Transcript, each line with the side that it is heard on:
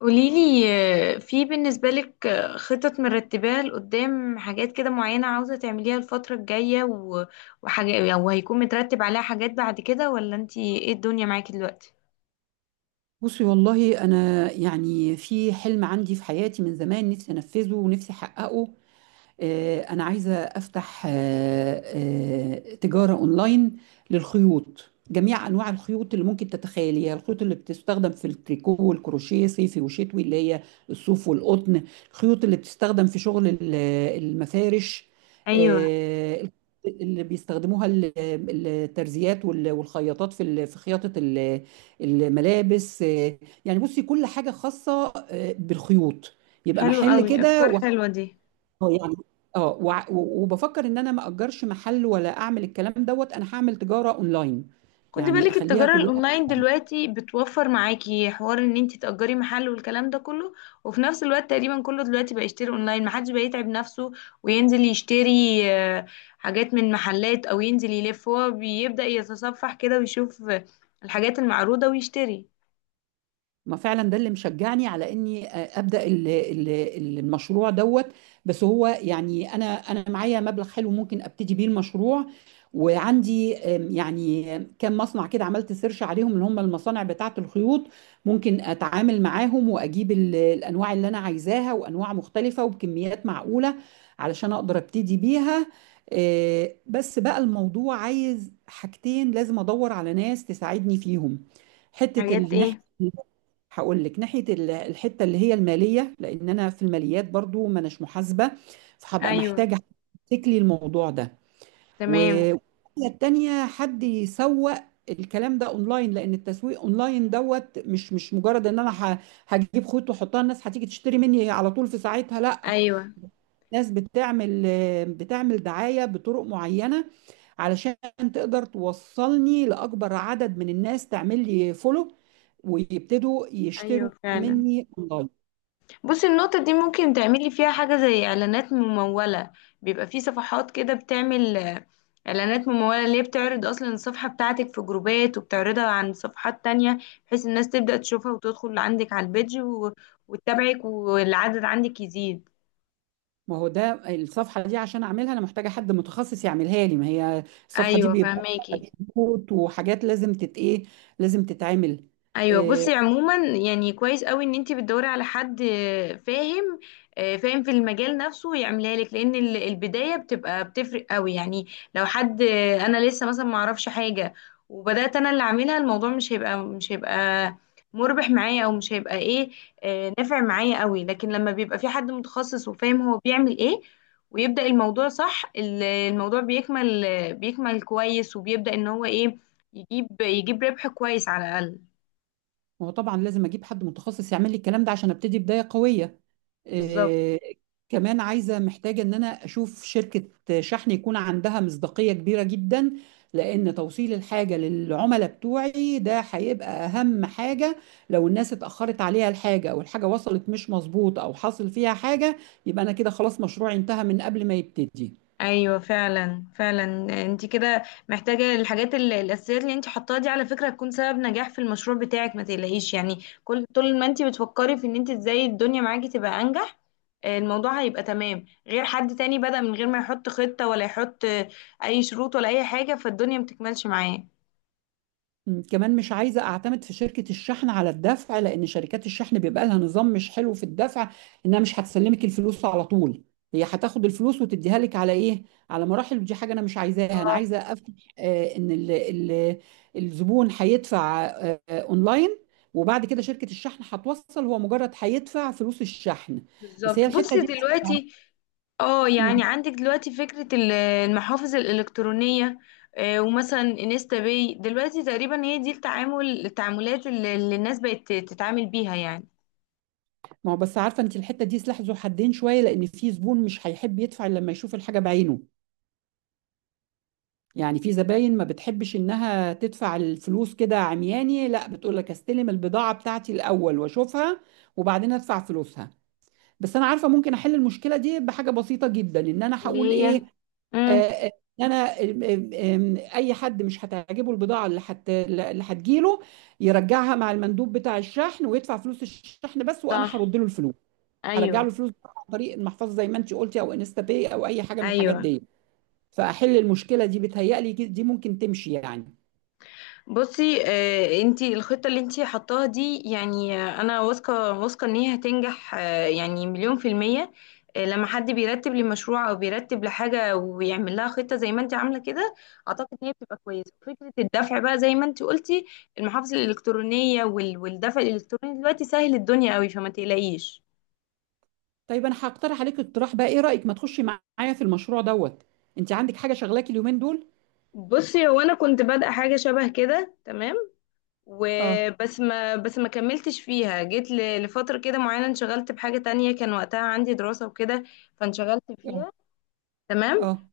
left: قوليلي، في بالنسبة لك، خطط مرتباها لقدام، حاجات كده معينة عاوزة تعمليها الفترة الجاية وحاجة وهيكون مترتب عليها حاجات بعد كده، ولا انتي ايه الدنيا معاكي دلوقتي؟
right: بصي والله انا يعني في حلم عندي في حياتي من زمان نفسي انفذه ونفسي احققه. أنا عايزة أفتح تجارة أونلاين للخيوط، جميع أنواع الخيوط اللي ممكن تتخيليها. الخيوط اللي بتستخدم في التريكو والكروشيه صيفي وشتوي اللي هي الصوف والقطن. الخيوط اللي بتستخدم في شغل المفارش،
left: ايوه،
right: آه، اللي بيستخدموها الترزيات والخياطات في في خياطة الملابس، يعني بصي كل حاجة خاصة بالخيوط، يبقى
left: حلو
right: محل
left: قوي،
right: كده.
left: افكار حلوة دي.
right: اه يعني. اه وبفكر ان انا ما اجرش محل ولا اعمل الكلام دوت، انا هعمل تجاره اونلاين
left: خدي
right: يعني
left: بالك
right: اخليها
left: التجارة
right: كلها.
left: الأونلاين دلوقتي بتوفر معاكي حوار إن انتي تأجري محل والكلام ده كله، وفي نفس الوقت تقريبا كله دلوقتي بقى يشتري أونلاين، محدش بقى يتعب نفسه وينزل يشتري آه، حاجات من محلات أو ينزل يلف. هو بيبدأ يتصفح كده ويشوف الحاجات المعروضة ويشتري.
right: ما فعلا ده اللي مشجعني على اني ابدا المشروع دوت. بس هو يعني انا معايا مبلغ حلو ممكن ابتدي بيه المشروع. وعندي يعني كام مصنع كده، عملت سيرش عليهم، اللي هم المصانع بتاعه الخيوط ممكن اتعامل معاهم واجيب الانواع اللي انا عايزاها، وانواع مختلفه وبكميات معقوله علشان اقدر ابتدي بيها. بس بقى الموضوع عايز حاجتين، لازم ادور على ناس تساعدني فيهم. حته
left: حاجات إيه؟
right: الناحيه، هقول لك ناحية الحتة اللي هي المالية، لأن أنا في الماليات برضو ما أناش محاسبة، فهبقى
left: أيوه.
right: محتاجة حد يمسك لي الموضوع ده.
left: تمام.
right: والناحية التانية حد يسوق الكلام ده اونلاين، لان التسويق اونلاين دوت مش مجرد ان انا هجيب خيط واحطها الناس هتيجي تشتري مني على طول في ساعتها، لا.
left: أيوه.
right: ناس بتعمل بتعمل دعاية بطرق معينة علشان تقدر توصلني لأكبر عدد من الناس، تعمل لي فولو ويبتدوا
left: أيوه
right: يشتروا
left: فعلا.
right: مني اونلاين.
left: بصي، النقطة دي ممكن تعملي فيها حاجة زي إعلانات ممولة. بيبقى في صفحات كده بتعمل إعلانات ممولة، اللي هي بتعرض أصلا الصفحة بتاعتك في جروبات، وبتعرضها عن صفحات تانية، بحيث الناس تبدأ تشوفها وتدخل عندك على البيج وتتابعك والعدد عندك يزيد.
right: ما هو ده الصفحه دي عشان اعملها انا محتاجه حد متخصص يعملها لي، ما هي الصفحه دي
left: أيوة،
right: بيبقى فيها
left: فهماكي.
right: شروط وحاجات لازم تت ايه، لازم تتعمل.
left: ايوه
right: آه،
left: بصي، عموما يعني كويس قوي ان انت بتدوري على حد فاهم فاهم في المجال نفسه ويعملها لك، لان البدايه بتبقى بتفرق قوي يعني. لو حد انا لسه مثلا ما اعرفش حاجه، وبدات انا اللي اعملها، الموضوع مش هيبقى مربح معايا، او مش هيبقى ايه، نافع معايا قوي. لكن لما بيبقى في حد متخصص وفاهم هو بيعمل ايه، ويبدا الموضوع صح، الموضوع بيكمل كويس، وبيبدا ان هو ايه، يجيب ربح كويس على الاقل.
right: ما هو طبعا لازم اجيب حد متخصص يعمل لي الكلام ده عشان ابتدي بدايه قويه.
left: بالظبط.
right: آه، كمان عايزة محتاجة ان انا اشوف شركة شحن يكون عندها مصداقية كبيرة جدا، لان توصيل الحاجة للعملاء بتوعي ده هيبقى اهم حاجة. لو الناس اتأخرت عليها الحاجة او الحاجة وصلت مش مظبوط او حصل فيها حاجة، يبقى انا كده خلاص مشروعي انتهى من قبل ما يبتدي.
left: ايوه فعلا. انت كده محتاجه الحاجات الاساسيات اللي انت حطاها دي، على فكره هتكون سبب نجاح في المشروع بتاعك، ما تقلقيش يعني. كل طول ما انت بتفكري في ان انت ازاي الدنيا معاكي تبقى انجح، الموضوع هيبقى تمام، غير حد تاني بدأ من غير ما يحط خطه ولا يحط اي شروط ولا اي حاجه، فالدنيا ما بتكملش معاه.
right: كمان مش عايزة أعتمد في شركة الشحن على الدفع، لأن شركات الشحن بيبقى لها نظام مش حلو في الدفع. إنها مش هتسلمك الفلوس على طول، هي هتاخد الفلوس وتديها لك على إيه؟ على مراحل، ودي حاجة أنا مش عايزاها. أنا عايزة أفتح إن ال الزبون هيدفع أونلاين، وبعد كده شركة الشحن هتوصل. هو مجرد هيدفع فلوس الشحن بس، هي
left: بالظبط.
right: الحتة
left: بصي
right: دي يعني.
left: دلوقتي، اه يعني
right: مم.
left: عندك دلوقتي فكرة المحافظ الإلكترونية، ومثلا انستا باي، دلوقتي تقريبا هي دي التعامل، التعاملات اللي الناس بقت تتعامل بيها يعني.
right: ما هو بس عارفة أنت الحتة دي سلاح ذو حدين شوية، لأن في زبون مش هيحب يدفع إلا لما يشوف الحاجة بعينه. يعني في زباين ما بتحبش انها تدفع الفلوس كده عمياني، لا، بتقول لك استلم البضاعة بتاعتي الاول واشوفها وبعدين ادفع فلوسها. بس انا عارفة ممكن احل المشكلة دي بحاجة بسيطة جدا، ان انا
left: اللي
right: هقول
left: هي،
right: ايه. آه،
left: امم
right: آه، إن انا آم، آم، آم، اي حد مش هتعجبه البضاعة اللي هتجيله يرجعها مع المندوب بتاع الشحن ويدفع فلوس الشحن بس، وانا
left: صح.
right: هرد له الفلوس. هرجع له
left: ايوه.
right: الفلوس عن طريق المحفظة زي ما انت قلتي، او انستا باي، او اي حاجة من الحاجات
left: ايوه
right: دي. فاحل المشكله دي بتهيألي دي ممكن تمشي يعني.
left: بصي، انتي الخطة اللي انتي حطاها دي يعني، انا واثقة ان هي هتنجح، يعني مليون في المية. لما حد بيرتب لمشروع او بيرتب لحاجة ويعمل لها خطة زي ما انتي عاملة كده، اعتقد ان هي بتبقى كويسة. فكرة الدفع بقى زي ما انتي قلتي، المحافظ الالكترونية والدفع الالكتروني دلوقتي سهل الدنيا قوي، فما تقلقيش.
right: طيب انا هقترح عليك اقتراح بقى، ايه رايك ما تخشي معايا في المشروع دوت؟ انت عندك حاجه شغلاكي اليومين دول؟
left: بصي، هو انا كنت بادئة حاجة شبه كده تمام،
right: اه.
left: وبس ما بس ما كملتش فيها، جيت لفترة كده معينة انشغلت بحاجة تانية، كان وقتها عندي دراسة وكده فانشغلت
right: اه.
left: فيها. تمام.
right: اه.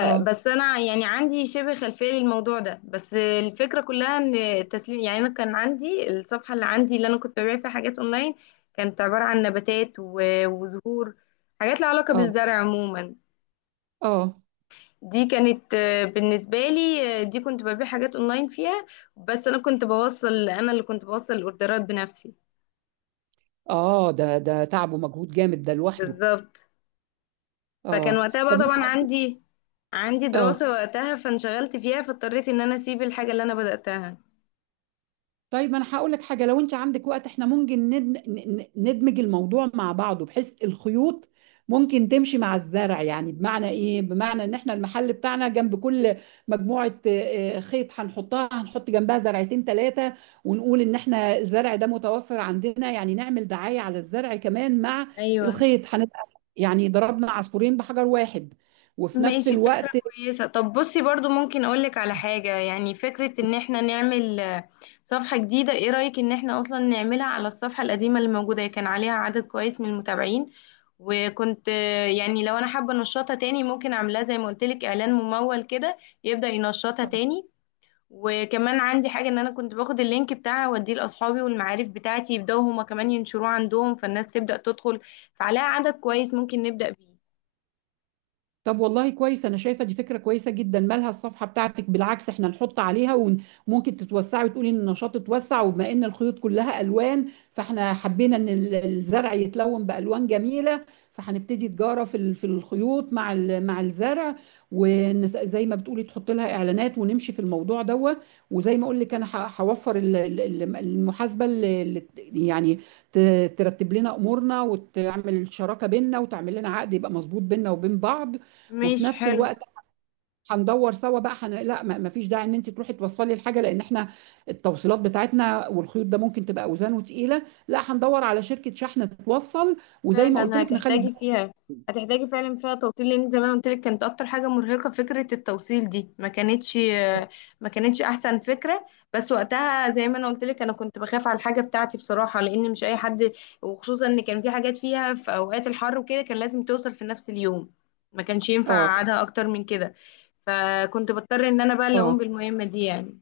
right: اه.
left: انا يعني عندي شبه خلفية للموضوع ده، بس الفكرة كلها ان التسليم يعني، انا كان عندي الصفحة اللي عندي، اللي انا كنت ببيع فيها حاجات اونلاين، كانت عبارة عن نباتات وزهور، حاجات لها علاقة
right: اه.
left: بالزرع عموما.
right: اه.
left: دي كانت بالنسبة لي، دي كنت ببيع حاجات اونلاين فيها. بس انا كنت بوصل، انا اللي كنت بوصل الاوردرات بنفسي.
right: اه. ده تعب ومجهود جامد ده لوحده.
left: بالظبط. فكان
right: اه.
left: وقتها بقى
right: طب
left: طبعا
right: ما-
left: عندي، عندي
right: اه
left: دراسة وقتها فانشغلت فيها، فاضطريت ان انا اسيب الحاجة اللي انا بدأتها.
right: طيب انا هقول لك حاجه، لو انت عندك وقت احنا ممكن ندمج الموضوع مع بعضه، بحيث الخيوط ممكن تمشي مع الزرع. يعني بمعنى ايه؟ بمعنى ان احنا المحل بتاعنا جنب كل مجموعه خيط هنحطها، هنحط جنبها زرعتين ثلاثه، ونقول ان احنا الزرع ده متوفر عندنا. يعني نعمل دعايه على الزرع كمان مع
left: ايوه
right: الخيط، هنبقى يعني ضربنا عصفورين بحجر واحد. وفي نفس
left: ماشي، فكرة
right: الوقت.
left: كويسة. طب بصي برضو ممكن اقولك على حاجة، يعني فكرة ان احنا نعمل صفحة جديدة، ايه رأيك ان احنا اصلا نعملها على الصفحة القديمة اللي موجودة، هي كان عليها عدد كويس من المتابعين، وكنت يعني لو انا حابة انشطها تاني، ممكن اعملها زي ما قلتلك اعلان ممول كده، يبدأ ينشطها تاني. وكمان عندي حاجة، ان انا كنت باخد اللينك بتاعها اوديه لاصحابي والمعارف بتاعتي، يبداوا هما كمان ينشروه عندهم، فالناس تبدأ تدخل، فعليها عدد كويس ممكن نبدأ بيه.
right: طب والله كويس، انا شايفه دي فكره كويسه جدا. مالها الصفحه بتاعتك، بالعكس احنا نحط عليها. وممكن تتوسعي وتقولي ان النشاط اتوسع، وبما ان الخيوط كلها الوان، فاحنا حبينا ان الزرع يتلون بالوان جميله. فهنبتدي تجاره في في الخيوط مع مع الزرع. وزي ما بتقولي تحط لها اعلانات ونمشي في الموضوع دوت. وزي ما اقول لك انا هوفر المحاسبه اللي يعني ترتب لنا امورنا وتعمل شراكه بيننا، وتعمل لنا عقد يبقى مظبوط بيننا وبين بعض. وفي
left: مش
right: نفس
left: حلو.
right: الوقت هندور سوا بقى حن... لا، ما ما فيش داعي ان انت تروحي توصلي الحاجه، لان احنا التوصيلات بتاعتنا والخيوط ده ممكن تبقى اوزانه تقيله. لا هندور على شركه شحن توصل، وزي ما قلت
left: فعلا
right: لك نخلي
left: هتحتاجي
right: الدفع.
left: فيها، هتحتاجي فعلا فيها توصيل، لان زي ما أنا قلت لك كانت اكتر حاجه مرهقه، فكره التوصيل دي ما كانتش احسن فكره. بس وقتها زي ما انا قلت لك، انا كنت بخاف على الحاجه بتاعتي بصراحه، لان مش اي حد، وخصوصا ان كان في حاجات فيها في اوقات الحر وكده، كان لازم توصل في نفس اليوم، ما كانش ينفع
right: اه.
left: اقعدها اكتر من كده، فكنت بضطر ان انا بقى اللي اقوم
right: اه.
left: بالمهمه دي يعني.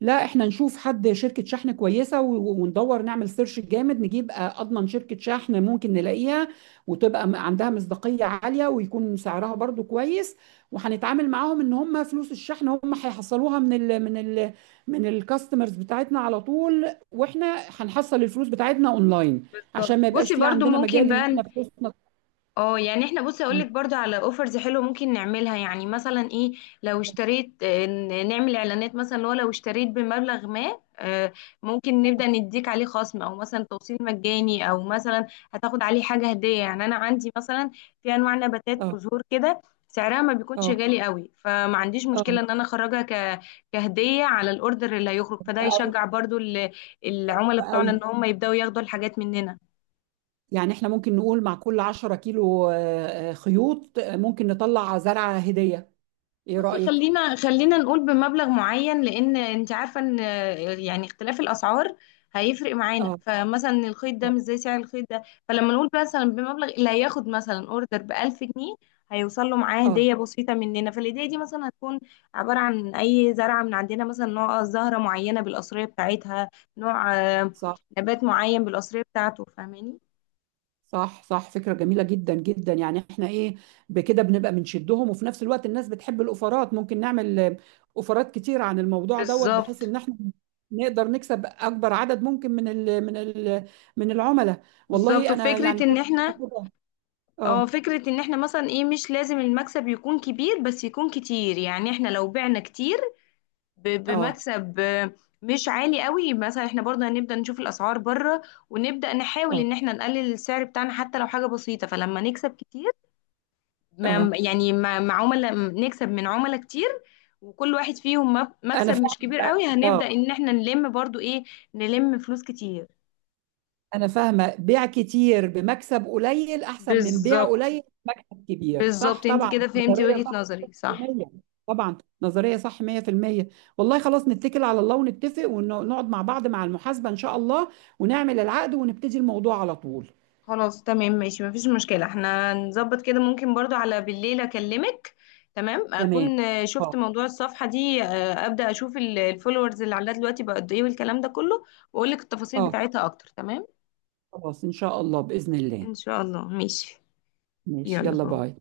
right: لا احنا نشوف حد شركة شحن كويسة، وندور نعمل سيرش جامد نجيب اضمن شركة شحن ممكن نلاقيها وتبقى عندها مصداقية عالية ويكون سعرها برضو كويس. وهنتعامل معاهم ان هم فلوس الشحن هم هيحصلوها من ال من الكاستمرز بتاعتنا على طول، واحنا هنحصل الفلوس بتاعتنا اونلاين عشان
left: بالظبط.
right: ما يبقاش
left: بصي
right: في
left: برضو
right: عندنا
left: ممكن
right: مجال ان
left: بقى،
right: احنا فلوسنا.
left: اه يعني احنا، بصي اقول لك
right: مم.
left: برضو على اوفرز حلوه ممكن نعملها، يعني مثلا ايه، لو اشتريت نعمل اعلانات مثلا، اللي هو لو اشتريت بمبلغ ما ممكن نبدا نديك عليه خصم، او مثلا توصيل مجاني، او مثلا هتاخد عليه حاجه هديه. يعني انا عندي مثلا في انواع نباتات
right: اه.
left: وزهور كده سعرها ما بيكونش
right: اه.
left: غالي قوي، فما عنديش
right: اه.
left: مشكله ان انا كهديه على الاوردر اللي هيخرج، فده
right: او.
left: هيشجع برضو العملاء بتوعنا
right: أو
left: ان هم يبداوا ياخدوا الحاجات مننا.
right: يعني احنا ممكن نقول مع كل 10 كيلو خيوط، ممكن نطلع زرعة هدية، ايه
left: بصي،
right: رأيك؟
left: خلينا نقول بمبلغ معين، لان انت عارفه ان يعني اختلاف الاسعار هيفرق معانا،
right: اه.
left: فمثلا الخيط ده
right: اه.
left: مش زي سعر الخيط ده، فلما نقول مثلا بمبلغ، اللي هياخد مثلا اوردر ب 1000 جنيه، هيوصل له معاه
right: آه،
left: هديه بسيطه مننا. فالهديه دي مثلا هتكون عباره عن اي زرعه من عندنا، مثلا نوع زهره معينه بالقصريه بتاعتها، نوع
right: صح.
left: نبات معين بالقصريه بتاعته، فاهماني؟
right: صح. صح فكرة جميلة جدا جدا. يعني احنا ايه، بكده بنبقى بنشدهم. وفي نفس الوقت الناس بتحب الأوفرات، ممكن نعمل أوفرات كتير عن الموضوع دوت، بحيث
left: بالظبط.
right: ان احنا نقدر نكسب اكبر عدد ممكن من ال من العملاء.
left: بالظبط.
right: والله انا
left: وفكرة
right: يعني
left: ان
right: شايفة
left: احنا،
right: كده.
left: اه،
right: اه.
left: فكرة ان احنا مثلا ايه، مش لازم المكسب يكون كبير، بس يكون كتير. يعني احنا لو بعنا كتير
right: اه.
left: بمكسب مش عالي قوي، مثلا احنا برضه هنبدأ نشوف الاسعار بره، ونبدأ نحاول
right: اه.
left: ان احنا نقلل السعر بتاعنا حتى لو حاجة بسيطة، فلما نكسب كتير،
right: اه.
left: يعني مع عملاء، نكسب من عملاء كتير، وكل واحد فيهم
right: انا
left: مكسب
right: فعلا
left: مش كبير
right: اه.
left: قوي، هنبدأ
right: آه.
left: ان احنا نلم برضه ايه، نلم فلوس كتير.
right: أنا فاهمة، بيع كتير بمكسب قليل أحسن من بيع
left: بالظبط.
right: قليل بمكسب كبير، صح؟
left: بالظبط، انت
right: طبعا
left: كده فهمتي
right: نظرية صح
left: وجهة نظري صح.
right: 100%. طبعا نظرية صح 100%. والله خلاص، نتكل على الله ونتفق ونقعد مع بعض مع المحاسبة إن شاء الله، ونعمل العقد ونبتدي الموضوع على طول.
left: خلاص تمام، ماشي مفيش مشكلة، احنا نظبط كده. ممكن برضو على بالليل اكلمك، تمام،
right: تمام.
left: اكون شفت
right: اه.
left: موضوع الصفحة دي، ابدأ اشوف الفولورز اللي عندها دلوقتي بقى قد ايه، والكلام ده كله، واقول لك التفاصيل
right: اه.
left: بتاعتها اكتر، تمام.
right: خلاص إن شاء الله بإذن الله.
left: ان شاء الله ماشي،
right: ماشي
left: يلا
right: يلا
left: باي.
right: باي.